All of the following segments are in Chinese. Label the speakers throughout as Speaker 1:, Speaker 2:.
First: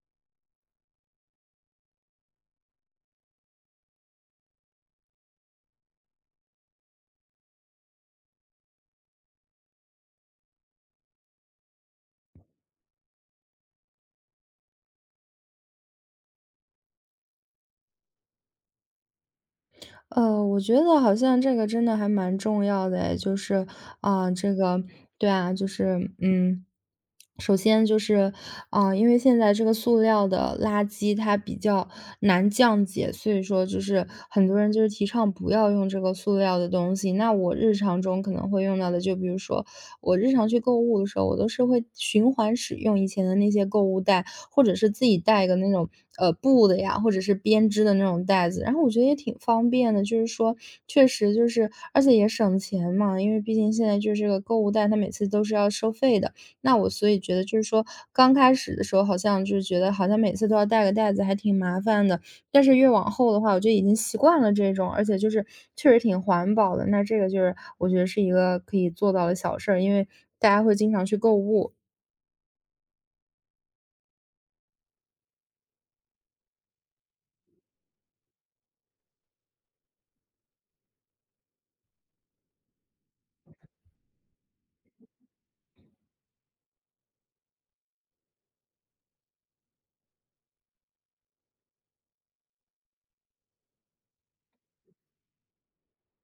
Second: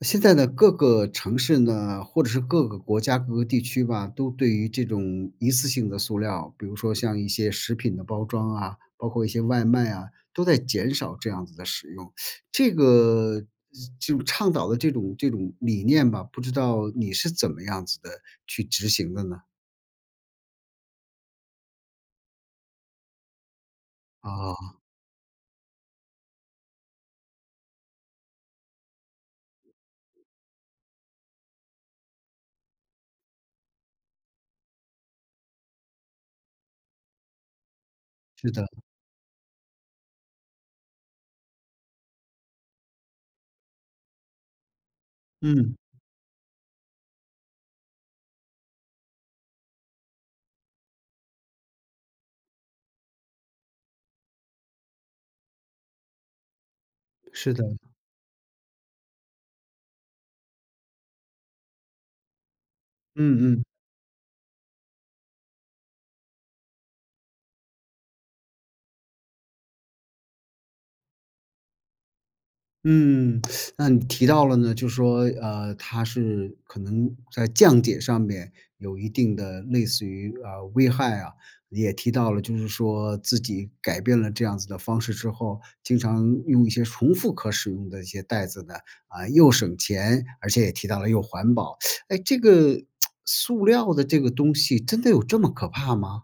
Speaker 1: 现在的各个城市呢，或者是各个国家、各个地区吧，都对于这种一次性的塑料，比如说像一些食品的包装啊，包括一些外卖啊，都在减少这样子的使用。这个就倡导的这种理念吧，不知道你是怎么样子的去执行的呢？
Speaker 2: 我觉得好像这个真的还蛮重要的诶，就是，啊、这
Speaker 1: 啊，
Speaker 2: 个，对啊，就是，嗯，首先就是，因为现在这个塑料的垃圾它比较难降解，所以说就是很多人就是提倡不要用这个塑料的东西。那我日常中可能
Speaker 1: 是
Speaker 2: 会
Speaker 1: 的，
Speaker 2: 用到的，就比如说，我日常去购物的时候，我都是会循环使用以前的那些购物袋，或者是自己带一个那
Speaker 1: 嗯，
Speaker 2: 种布的呀，或者是编织的那种袋子。然后我觉得也挺方便的，就是说确实就是，而且也省钱嘛，因为毕竟现在就是这个购物袋，它每次都是要收费的。那我所以觉得
Speaker 1: 是
Speaker 2: 就是
Speaker 1: 的，
Speaker 2: 说，刚开始的时候好像就是觉得好像每次都要带个袋子，还挺麻烦的。但是越往后的话，
Speaker 1: 嗯
Speaker 2: 我就
Speaker 1: 嗯。
Speaker 2: 已经习惯了这种，而且就是确实挺环保的。那这个就是我觉得是一个可以做到的小事儿，因为大家会经常去购物。
Speaker 1: 嗯，那你提到了呢，就说，它是可能在降解上面有一定的类似于危害啊，也提到了就是说自己改变了这样子的方式之后，经常用一些重复可使用的一些袋子呢，啊、又省钱，而且也提到了又环保。哎，这个塑料的这个东西真的有这么可怕吗？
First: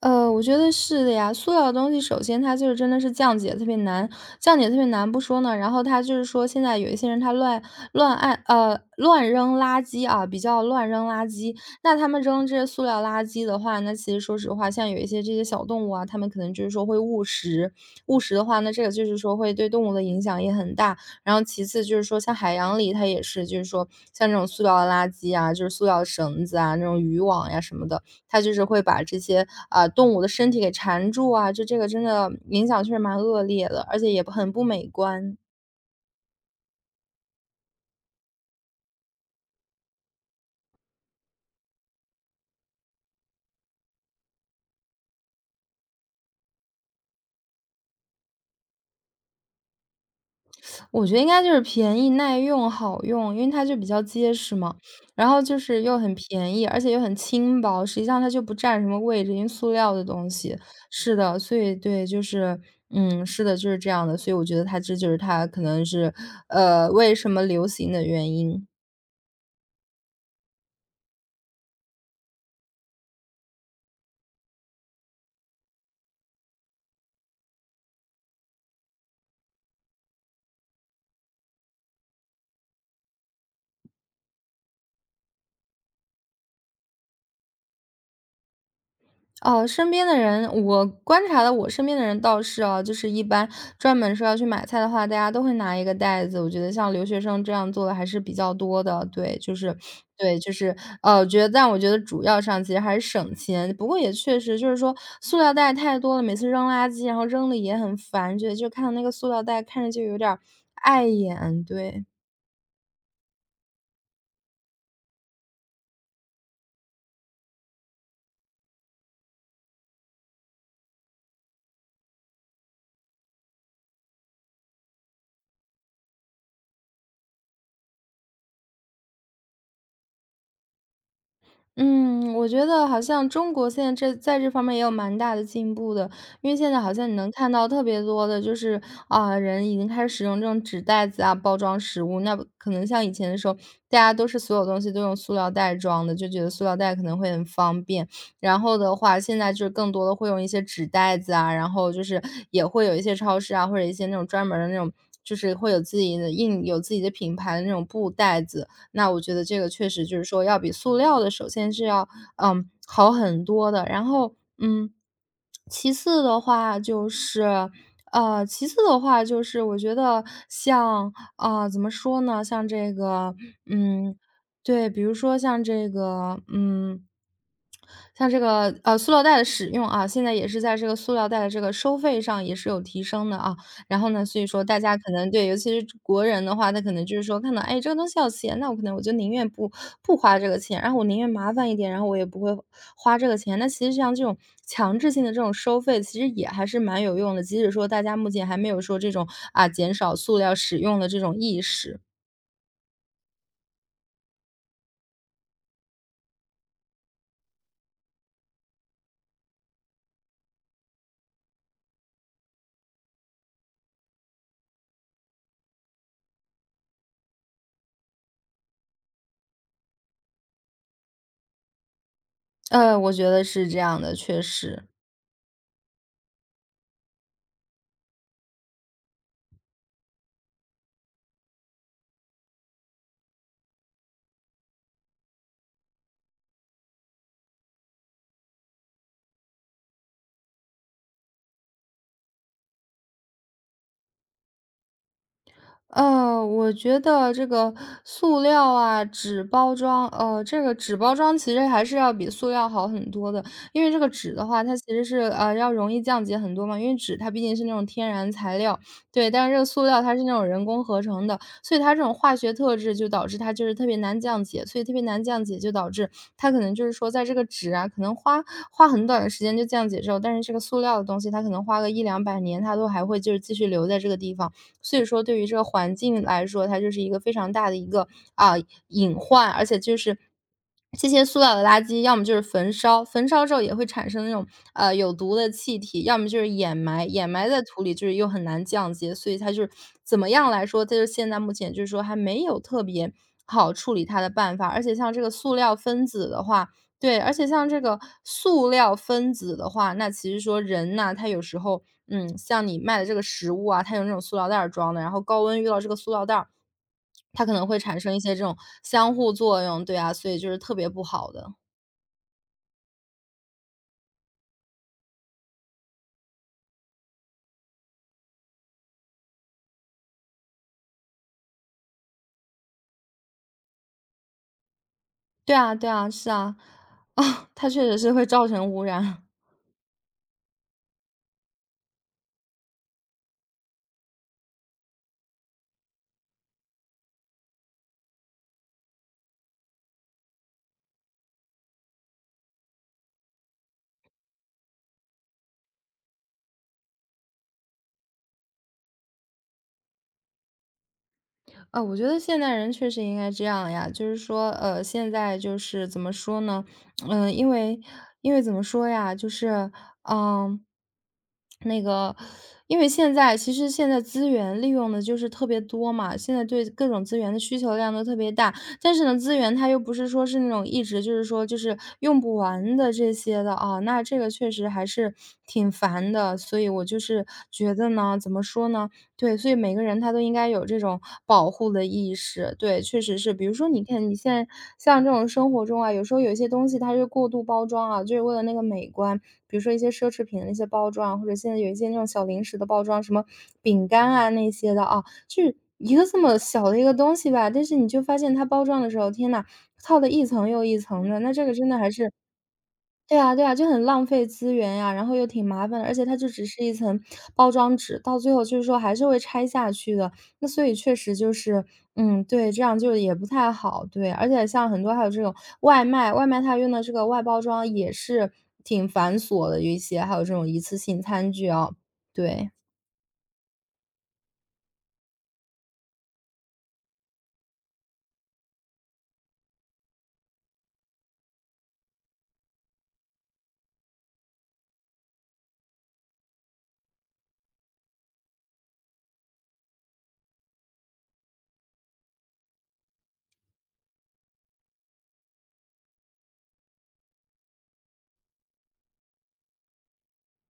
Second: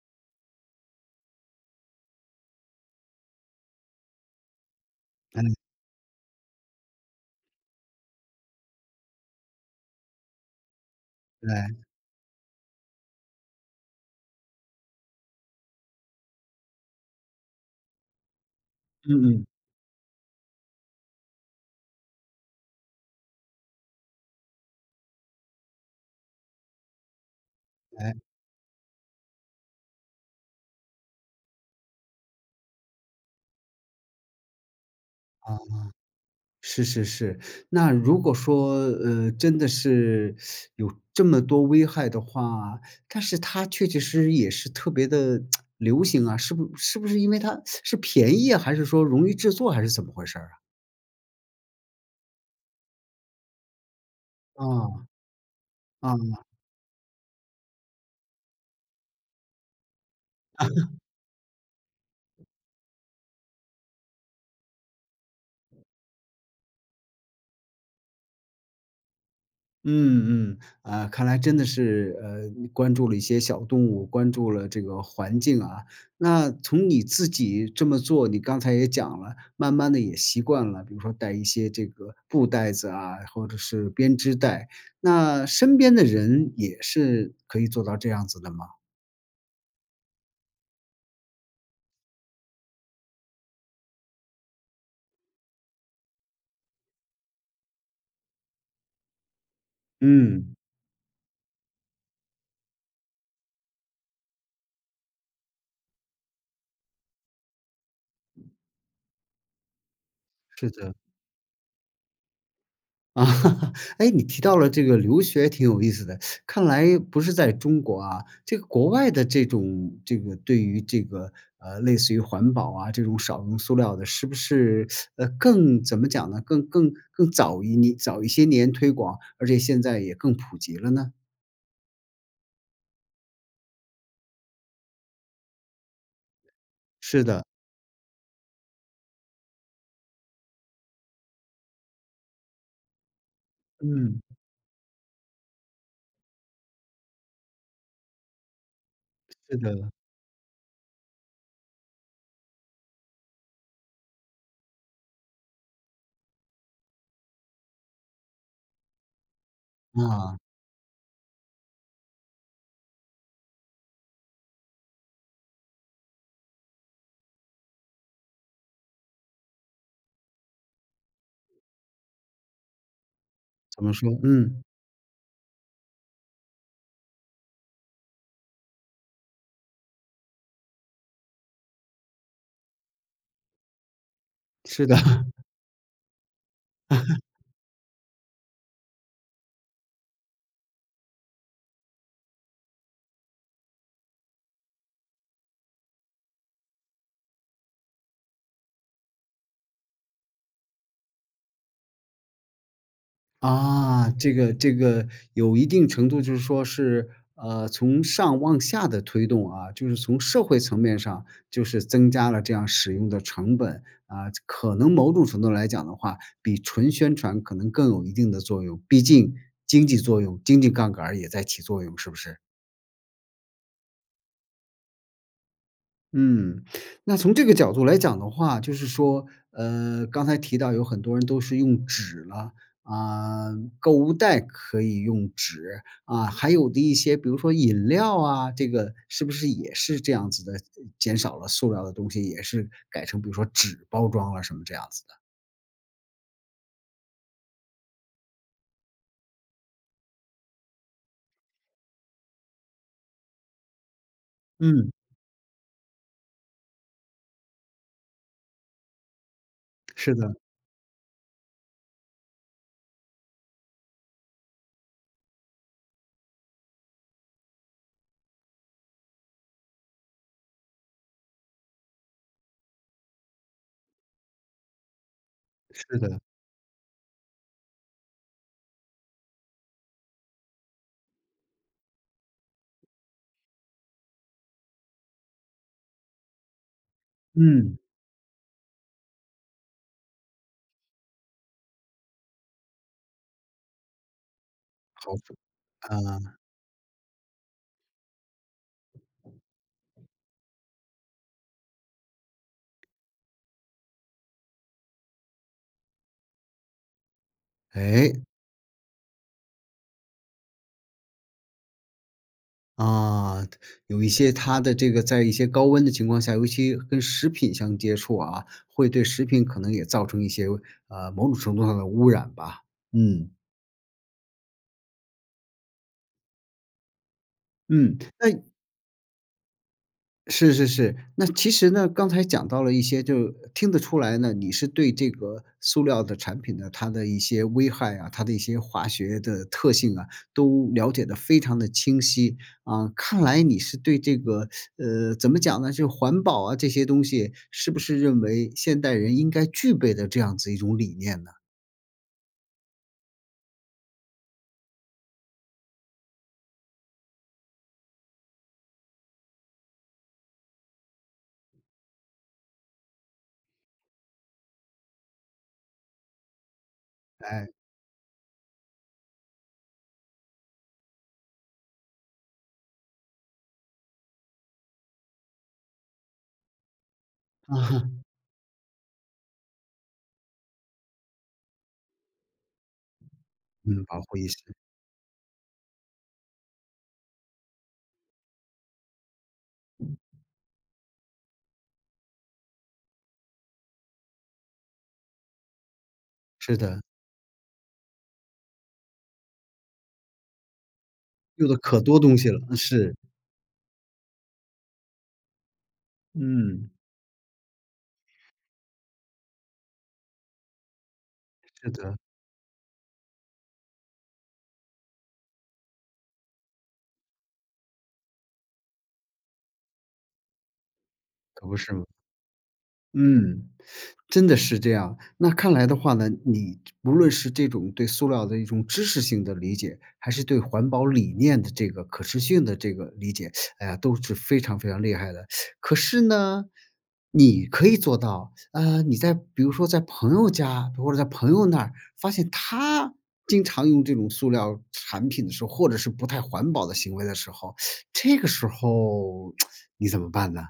Speaker 2: 我觉得是的呀。塑料的东西，首先它就是真的是降解特别难，降解特别难不说
Speaker 1: 哎，
Speaker 2: 呢，然后它就是说现在有一些人他乱扔垃圾啊，比较乱扔垃圾。
Speaker 1: 对，
Speaker 2: 那他们扔这些塑料垃圾的话，那其实说实话，像有一些这些小动物啊，它们可能就是说会误食，误食的话，那这个就
Speaker 1: 嗯
Speaker 2: 是说
Speaker 1: 嗯，
Speaker 2: 会对动物的影响也很大。然后其次就是说，像海洋里它也是，就是说像这种塑料的垃圾啊，就是塑料绳子啊，那种渔网呀、什么的。
Speaker 1: 哎
Speaker 2: 它就是会把这些，动物的身体给缠住啊，就这个真的影响确实蛮恶劣的，而且也不很不美观。
Speaker 1: 啊。是是是，那如果说，真的是有这么多危害的话，但是它确确实实也是特别的流行啊，是不是因为它是便宜啊，还是说容易制作还是怎么回事儿
Speaker 2: 我觉得应该就是便宜、耐用、好用，因为它就比较结实
Speaker 1: 啊？
Speaker 2: 嘛，
Speaker 1: 啊，
Speaker 2: 然后就是又很
Speaker 1: 啊。
Speaker 2: 便宜，而且又很轻薄，实际上它就不占什么位置，因为塑料的东西。是的，所以对，就是嗯，是的，就是这样的，所以我觉得它这就是它可能是，为什么流行的原因。
Speaker 1: 嗯嗯，啊，看来真的是，你关注了一些小动物，关注了这个环境啊。那从你自己这么做，你刚才也讲了，慢慢的也习惯了，比如说带一些这个布袋子啊，或者是编织袋，那身边的人也是可以做到这样子的吗？
Speaker 2: 哦，身边的人，我观察的我身边的人倒是啊，就是一般专门说要去买菜的话，大家都会拿一个袋子。我觉得像留学生这样做的还是比较多的，对，就是对，就
Speaker 1: 嗯，
Speaker 2: 是我觉得，但我觉得主要上其实还是省钱。不过也确实就是说，塑料袋太多了，每次扔垃圾，然后扔的也很烦，觉得就看到那个塑料袋看着就有点儿
Speaker 1: 是的。
Speaker 2: 碍眼，对。
Speaker 1: 啊，哎，你提到了这个留学挺有意思的，看来不是在中国啊，这个国外的这种这个对于这个类似于环保啊，这种少用塑料的，是不是更怎么讲呢？更早早一些年推广，而且现在也更普及了呢？
Speaker 2: 嗯，我觉得好像中国现在这在这方面也有蛮大的进步的，因为现在好像你
Speaker 1: 是
Speaker 2: 能
Speaker 1: 的，
Speaker 2: 看到特别多的，就是人已经开始使用这种纸袋子啊包装食物。那可能像以前的时候，大家
Speaker 1: 嗯，
Speaker 2: 都是所有东西都用塑料袋装的，就觉得塑料袋可能会很方便。然后的话，现在
Speaker 1: 是
Speaker 2: 就是更
Speaker 1: 的，
Speaker 2: 多的会用一些纸袋子啊，然后就是也会有一些超市啊，或者一些那种专门儿的那种，就是会有自己的印有自己的品牌的那种布袋子。那我觉得这个确实就是
Speaker 1: 啊，
Speaker 2: 说要比塑料的首先是要，嗯，好很多的。然后，嗯，其次的话就是其次的话就是我觉得像啊，怎么说呢，像这个
Speaker 1: 怎么说？
Speaker 2: 嗯，
Speaker 1: 嗯，
Speaker 2: 对，比如说像这个嗯，像这个，塑料袋的使用啊，现在也是在这个塑料袋的这个收费上也是有提升的啊。然后呢，所以说大
Speaker 1: 是
Speaker 2: 家可
Speaker 1: 的。
Speaker 2: 能对，尤其是国人的话，他可能就是说看到，哎，这个东西要钱，那我可能我就宁愿不花这个钱，然后我宁愿麻烦一点，然后我也不会花这个钱。那其实像这种强制性的这种收费，其实也还是蛮有用的，即使说大家目前还没有说这种减少塑料使用的这种意识。
Speaker 1: 啊，这个有一定程度就是说是，从上往下的推动啊，就是从社会层面上，就是增加了这样使用的成本啊，可能某种程度来讲的话，比纯宣传可能更有一定的作用，毕竟经济作用、经济杠杆儿也在起作用，是不是？
Speaker 2: 我觉得是这样的，确实。
Speaker 1: 嗯，那从这个角度来讲的话，就是说，刚才提到有很多人都是用纸了，啊，购物袋可以用纸，啊，还有的一些，比如说饮料啊，这个是不是也是这样子的，减少了塑料的东西，也是改成比如说纸包装了什么这样子的？
Speaker 2: 我觉得这个塑料啊、纸包装，这个纸包装其实还是要比塑料好很多的，因为这个纸的话，它其
Speaker 1: 嗯，
Speaker 2: 实是要容易降解很多嘛，因为纸它毕竟是那种天然材料，对，但是这个塑料它
Speaker 1: 是
Speaker 2: 是那
Speaker 1: 的，
Speaker 2: 种人工合成的，所以它这种化学特质就导致它就是特别难降解，所以特别难降解就导致它可能就是说在这个纸啊，可能花很短的时间就降解之后，但是这个塑料的东西它可能花个一两百年，它都还会就是继续留在这个地方。所以说对于这个环
Speaker 1: 是的，
Speaker 2: 境来说，它就是一个非常大的一个啊、隐患，而且就是这些塑料的垃圾，要么就是焚烧，焚烧之后也会产生那种有毒的气体，要么就是掩埋，掩埋在
Speaker 1: 嗯，
Speaker 2: 土里就是又很难降解，所以它就是怎么样来说，这就是现在目前就是说还没有特别好处理它的办法，而且像
Speaker 1: 好，
Speaker 2: 这个塑料
Speaker 1: 啊，
Speaker 2: 分子的话。对，而且像这个塑料分子的话，那其实说人呐、他有时候嗯，像你卖的这个食物啊，它有那种塑料袋儿装的，然后高温遇到这个塑料袋儿，它可能会产
Speaker 1: 哎，
Speaker 2: 生一些这种相互作用，对啊，所以就是特别不好的。
Speaker 1: 啊，有一些它的这个在一些高温的情况下，尤其跟食品相接触啊，会对食品可能也造成一些，某种程度上的污染吧。嗯，
Speaker 2: 对啊对啊，是啊，啊，它确
Speaker 1: 嗯，
Speaker 2: 实是会
Speaker 1: 那
Speaker 2: 造成污染。
Speaker 1: 是是是，那其实呢，刚才讲到了一些，就听得出来呢，你是对这个塑料的产品呢，它的一些危害啊，它的一些化学的特性啊，都了解得非常的清晰。啊，看来你是对这个，怎么讲呢，就环保啊这些东西，是不是认为现代人应该具备的这样子一种理念呢？
Speaker 2: 啊，我觉得现代人确实应该这样呀，就是说，现在就是怎么说呢？嗯，因为怎么说呀，就是嗯，那个，因为现在其实现在资源利用的就是特别多嘛，现在对各种资源的
Speaker 1: 哎，
Speaker 2: 需求量都特别大，但是呢，资源它又不是说是那种一直就是说就是用不完的这些的啊，那这个确实还是挺烦的，所以我就是觉得
Speaker 1: 啊，
Speaker 2: 呢，怎么说呢？对，所以每个人他都应该有这种保护的意识。对，确实是。比如说，你
Speaker 1: 嗯，保
Speaker 2: 看你
Speaker 1: 护意
Speaker 2: 现
Speaker 1: 识，
Speaker 2: 在像这种生活中啊，有时候有一些东西它是过度包装啊，就是为了那个美观。比如说一些奢侈品的那些包装啊或者现在有一些那种小零食的包装，什么饼干啊那些的啊，就是一个这么
Speaker 1: 是
Speaker 2: 小的
Speaker 1: 的，
Speaker 2: 一个东西吧，但是你就发现它包装的时候，天呐，套的一层又一层的，那这
Speaker 1: 用
Speaker 2: 个
Speaker 1: 的
Speaker 2: 真的
Speaker 1: 可
Speaker 2: 还
Speaker 1: 多
Speaker 2: 是
Speaker 1: 东西了，是，
Speaker 2: 对啊对啊，就很浪费资源呀，然后又挺麻烦的，而且它就只是
Speaker 1: 嗯，
Speaker 2: 一层包装纸，到最后就是说还是会拆下去的。那所以确实就是，
Speaker 1: 是的，
Speaker 2: 嗯，对，这样就也不太好，对。而且像很多还有这种外卖，外卖它用的这个外包装也是挺繁琐的，有一些还有这种一次性餐
Speaker 1: 可
Speaker 2: 具
Speaker 1: 不
Speaker 2: 啊，
Speaker 1: 是吗？
Speaker 2: 对。
Speaker 1: 嗯，真的是这样。那看来的话呢，你无论是这种对塑料的一种知识性的理解，还是对环保理念的这个可持续的这个理解，哎呀，都是非常非常厉害的。可是呢，你可以做到，你在比如说在朋友家或者在朋友那儿，发现他经常用这种塑料产品的时候，或者是不太环保的行为的时候，这个时候 你怎么办呢？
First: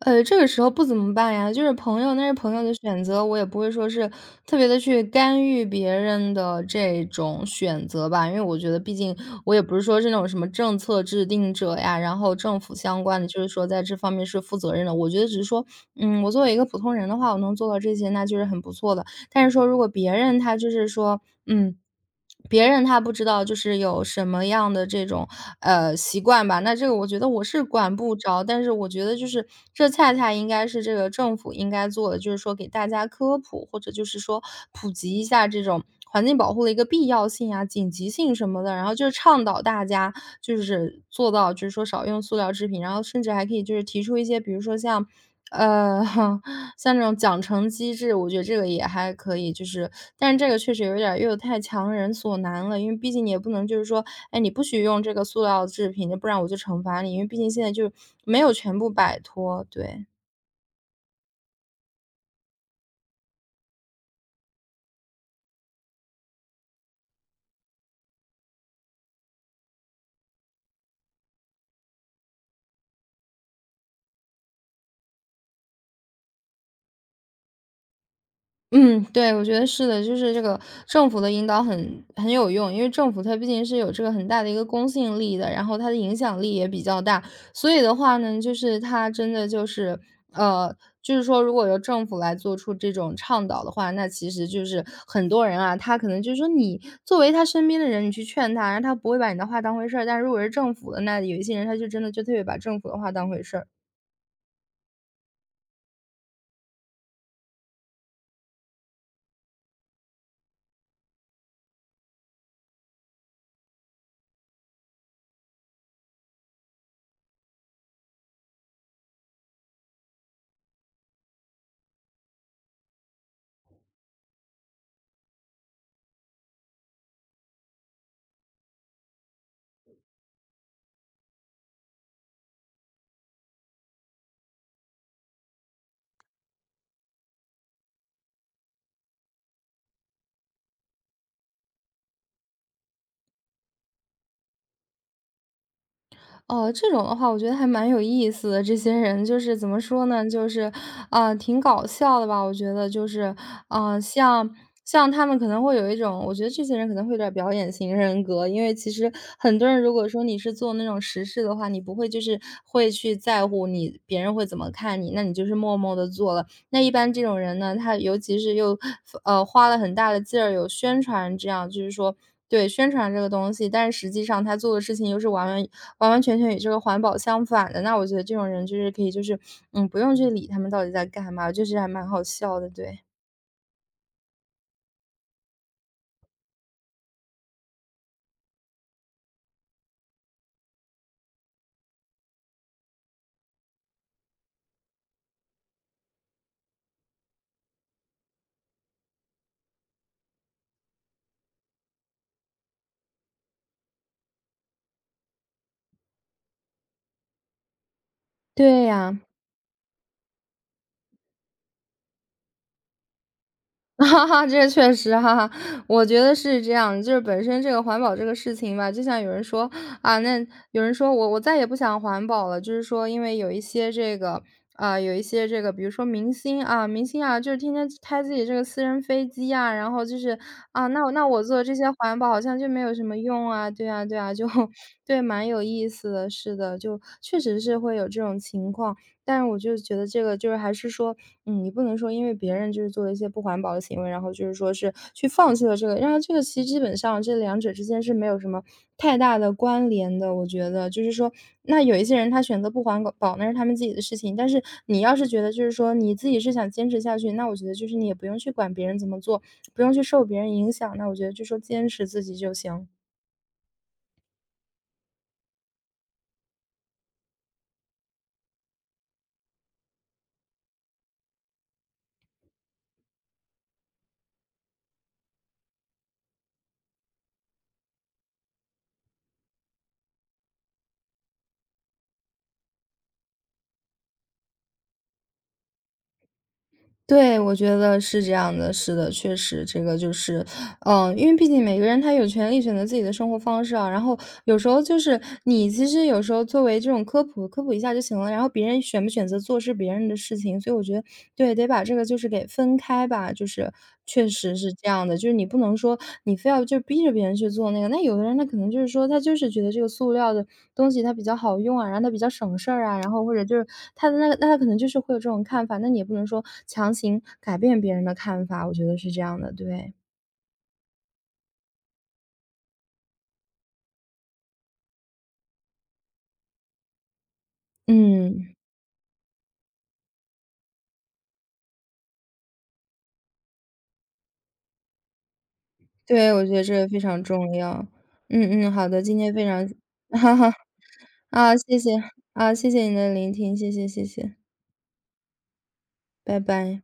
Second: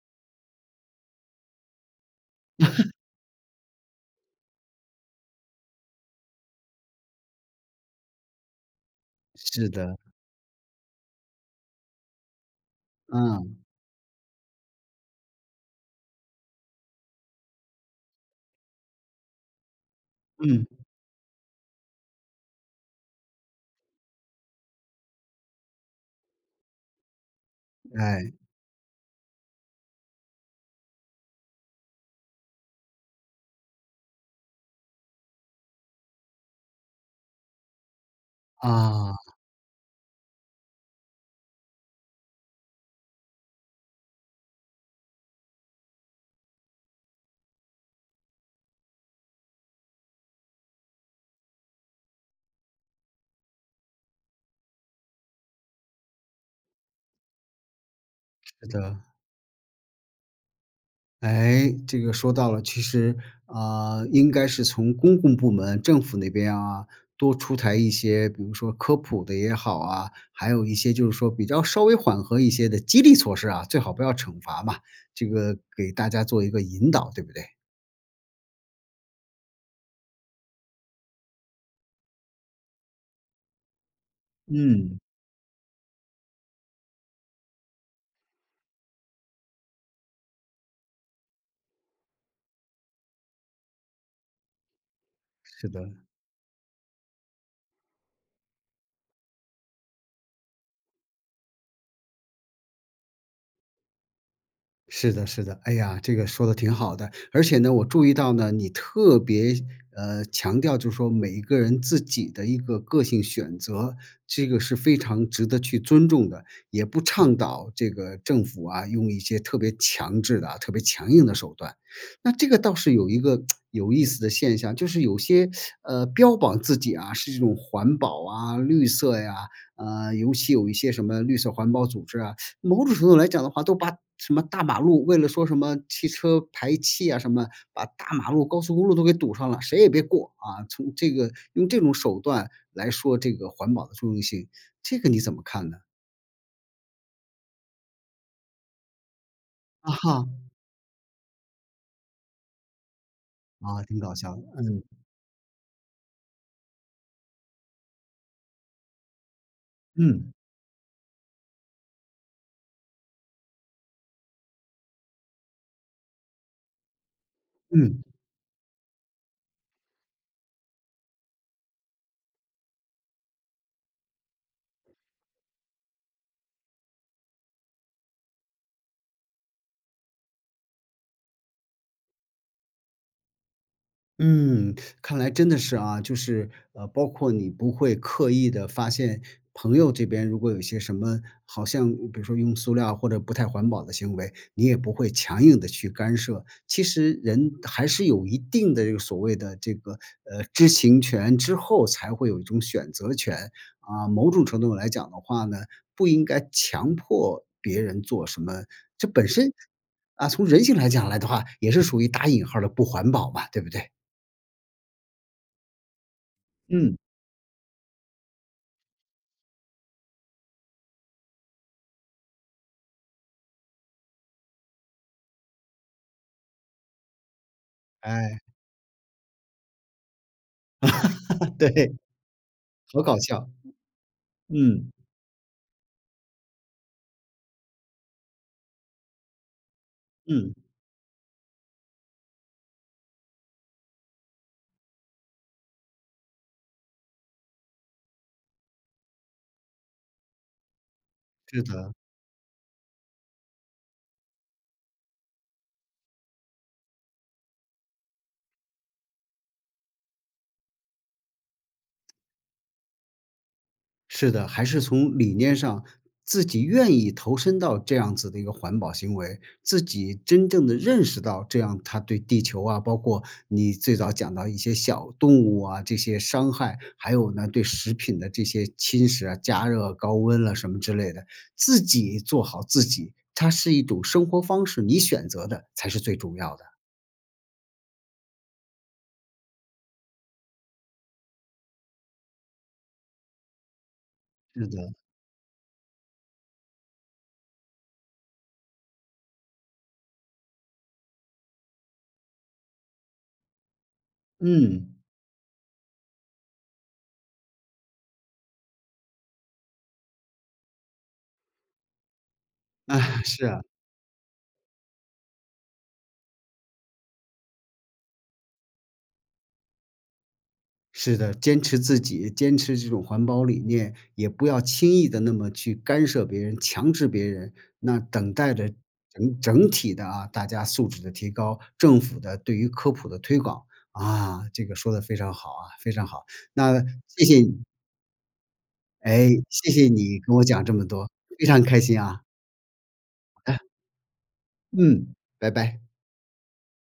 Speaker 2: 这个时候不怎么办呀，就是朋友那是朋友的选择，我也不会说是特别的去干预别人的这种选择吧。因为我觉得毕竟我也
Speaker 1: 是
Speaker 2: 不是
Speaker 1: 的，
Speaker 2: 说是那种什么政策制定者呀，然后政府相关的，就是
Speaker 1: 嗯
Speaker 2: 说在这方面是负责任的。我觉得只是说，嗯，我作为一个普通人的话，我能做到这些，那就是很不错的。但是说如果别人他
Speaker 1: 嗯。
Speaker 2: 就是说，嗯，别人他不知道就是有什么样的这种，习惯吧，那这个我觉得我是管不
Speaker 1: 哎，
Speaker 2: 着。但是我觉得就是这恰恰应该是这个政府应该做的，就是说给大家科普，或者就是说普及一下这种环境保护的一个必要性啊、紧急性什么的。然后就是
Speaker 1: 啊，
Speaker 2: 倡导大家就是做到就是说少用塑料制品，然后甚至还可以就是提出一些，比如说像呃，像这种奖惩机制，我觉得这个也还可以，就是但是这个确实有点儿又太强人所难了，因为毕竟你也不能就是说，哎，你不许用这个塑料制品，不然我就惩罚你，因为毕竟现在就没有
Speaker 1: 是
Speaker 2: 全部
Speaker 1: 的，
Speaker 2: 摆脱，对。
Speaker 1: 哎，这个说到了，其实啊，应该是从公共部门、政府那边啊，多出台一些，比如说科普的也好啊，还有一些就是说比较稍微缓和一些的激励措施啊，最好不要惩罚嘛，这个给大家做一个引导，对不对？
Speaker 2: 嗯，对，我觉得是的，就是这个政府的引导很有用，因为政府它毕竟是有这个很大的一个公
Speaker 1: 嗯，
Speaker 2: 信力的，然后它的影响力也比较大，所以的话呢，就是它真的就是，呃，就是说如果由政府来做出这种倡导的话，那其实就是很多人
Speaker 1: 是
Speaker 2: 啊，
Speaker 1: 的。
Speaker 2: 他可能就是说你作为他身边的人，你去劝他，然后他不会把你的话当回事儿，但如果是政府的，那有一些人他就真的就特别把政府的话当回事儿。
Speaker 1: 是的，是的，哎呀，这个说的挺好的。而且呢，我注意到呢，你特别强调，就是说每一个人自己的一个个性选择，这个是非常值得去尊重的，也不倡导这个政府啊用一些特别强制的啊、特别强硬的手段。那这个倒是有一个有意思的现象，就是有些标榜自己啊是这种环保啊、绿色呀、尤其有一些什么绿色环保组织啊，某种程度来讲的话，都把什么大马路为了说什么汽车排气啊什么，把大马路、高速公路都给堵上了，谁也别过啊！从这个用这种手段来说这个环保的重要性，这个你怎么看呢？
Speaker 2: 哦，这种的话我觉得还蛮有意思的。这些人就是怎么
Speaker 1: 啊
Speaker 2: 说
Speaker 1: 哈，
Speaker 2: 呢，就是，啊，挺搞笑的吧。我觉得就是，
Speaker 1: 啊，挺
Speaker 2: 啊，
Speaker 1: 搞笑的，
Speaker 2: 像
Speaker 1: 嗯，
Speaker 2: 像他们可能会有一种我觉得这些人可能会有点儿表演型人格。因为其实很多人如果说
Speaker 1: 嗯，
Speaker 2: 你是做那种实事的话，你不会就是会去在乎你别人会怎么看你，那你就是默默的做了。那一般这种人呢，他
Speaker 1: 嗯。
Speaker 2: 尤其是又花了很大的劲儿有宣传这样，就是说对，宣传这个东西，但是实际上他做的事情又是完完全全与这个环保相反的。那我觉得这种人就是可以，就是嗯，不用去理他们到底在干嘛，就是还蛮好笑的，对。
Speaker 1: 嗯，看来真的是啊，就是包括你不会刻意的发现朋友这边如果有一些什么，好像比如说用塑料或者不太环保的行为，你也不会强硬的去干涉。其实人还是有一定的这个所谓的这个知情权之后，才会有一种选择权啊。某种程度来讲的话呢，不应该强迫别人做什么，
Speaker 2: 对
Speaker 1: 这
Speaker 2: 呀。
Speaker 1: 本身啊，从人性来讲来的话，也是属于打引号儿的不环保嘛，对不对？
Speaker 2: 哈哈，这确实哈哈，我觉得是这
Speaker 1: 嗯，
Speaker 2: 样。就是本身这个环保这个事情吧，就像有人说啊，那有人说我再也不想环保了，就是说因为有一些这个啊、有一些这个，比如说明星啊，明星啊，就是天天开自
Speaker 1: 哎，
Speaker 2: 己这个私人飞机啊，然后就是啊，那我 做这些
Speaker 1: 对，
Speaker 2: 环保好像就没有什
Speaker 1: 好
Speaker 2: 么
Speaker 1: 搞笑。
Speaker 2: 用啊，对啊，对啊，就
Speaker 1: 嗯，
Speaker 2: 对，蛮有意思的，是的，就确实是会有这种情况。但是我就觉得这个就
Speaker 1: 嗯，
Speaker 2: 是还是说，嗯，你不能说因为别人就是做了一些不环保的行为，然后就是说是去放弃了这个，然后这个其实基本上这两者之间是没有什么太大的关联的。我觉得就是说，
Speaker 1: 是
Speaker 2: 那
Speaker 1: 的，
Speaker 2: 有一些人他选择不环保那是他们自己的事情，但是你要是觉得就是说你自己是想坚持下去，那我觉得就是你也不用去管别人怎么做，不用去受别人影响，那我觉得就说坚持自己就行。
Speaker 1: 是的，还是从理念上自己愿意投身到这样子的一个环保行为，自己真正的认识到这样它对地球啊，包括你最早讲到一些小动物啊，这些伤害，还有呢，对食品的这些侵蚀啊，加热、高温了什么之类的，自己做好自己，它是一种生活方式，你选择的才是最重要的。
Speaker 2: 对，我觉得是这样的，是的，确实，这个就是，嗯，因为毕竟每个人他有权利选择自己的生活方式啊。然后有
Speaker 1: 是
Speaker 2: 时
Speaker 1: 的，
Speaker 2: 候就是你其实有时候作为这种科普，科普一下就行了。然后别人选不选择做是别人的事情，所以我觉得对，得把这个就是给分开吧，就是确实是这
Speaker 1: 嗯，
Speaker 2: 样的，就是你不能说你非要就逼着别人去做那个。那有的人他可能就是说，他就是觉得这个塑料的东西它比较好用啊，然后它比较省事儿 啊，
Speaker 1: 啊，
Speaker 2: 然后或者
Speaker 1: 是
Speaker 2: 就
Speaker 1: 啊。
Speaker 2: 是他的那个，那他可能就是会有这种看法，那你也不能说强行改变别人的看法，我觉得是这样的，对，
Speaker 1: 是的，坚持自己，坚持这种环保理念，也不要轻易的那么去干涉别人、强制别人。那等待
Speaker 2: 嗯，
Speaker 1: 着整体的啊，大家素质的提高，政府的对于科普的推广。啊，这个说的非常好啊，非常好。
Speaker 2: 对，我觉得这
Speaker 1: 那
Speaker 2: 个非常
Speaker 1: 谢谢
Speaker 2: 重
Speaker 1: 你，
Speaker 2: 要，嗯嗯，好的，今
Speaker 1: 哎，
Speaker 2: 天非常，
Speaker 1: 谢谢 你
Speaker 2: 哈
Speaker 1: 跟我
Speaker 2: 哈
Speaker 1: 讲这么多，非
Speaker 2: 啊，
Speaker 1: 常
Speaker 2: 谢
Speaker 1: 开
Speaker 2: 谢
Speaker 1: 心啊。
Speaker 2: 啊，谢谢你的聆听，
Speaker 1: 好的，
Speaker 2: 谢谢谢谢，
Speaker 1: 嗯，拜拜。
Speaker 2: 拜拜。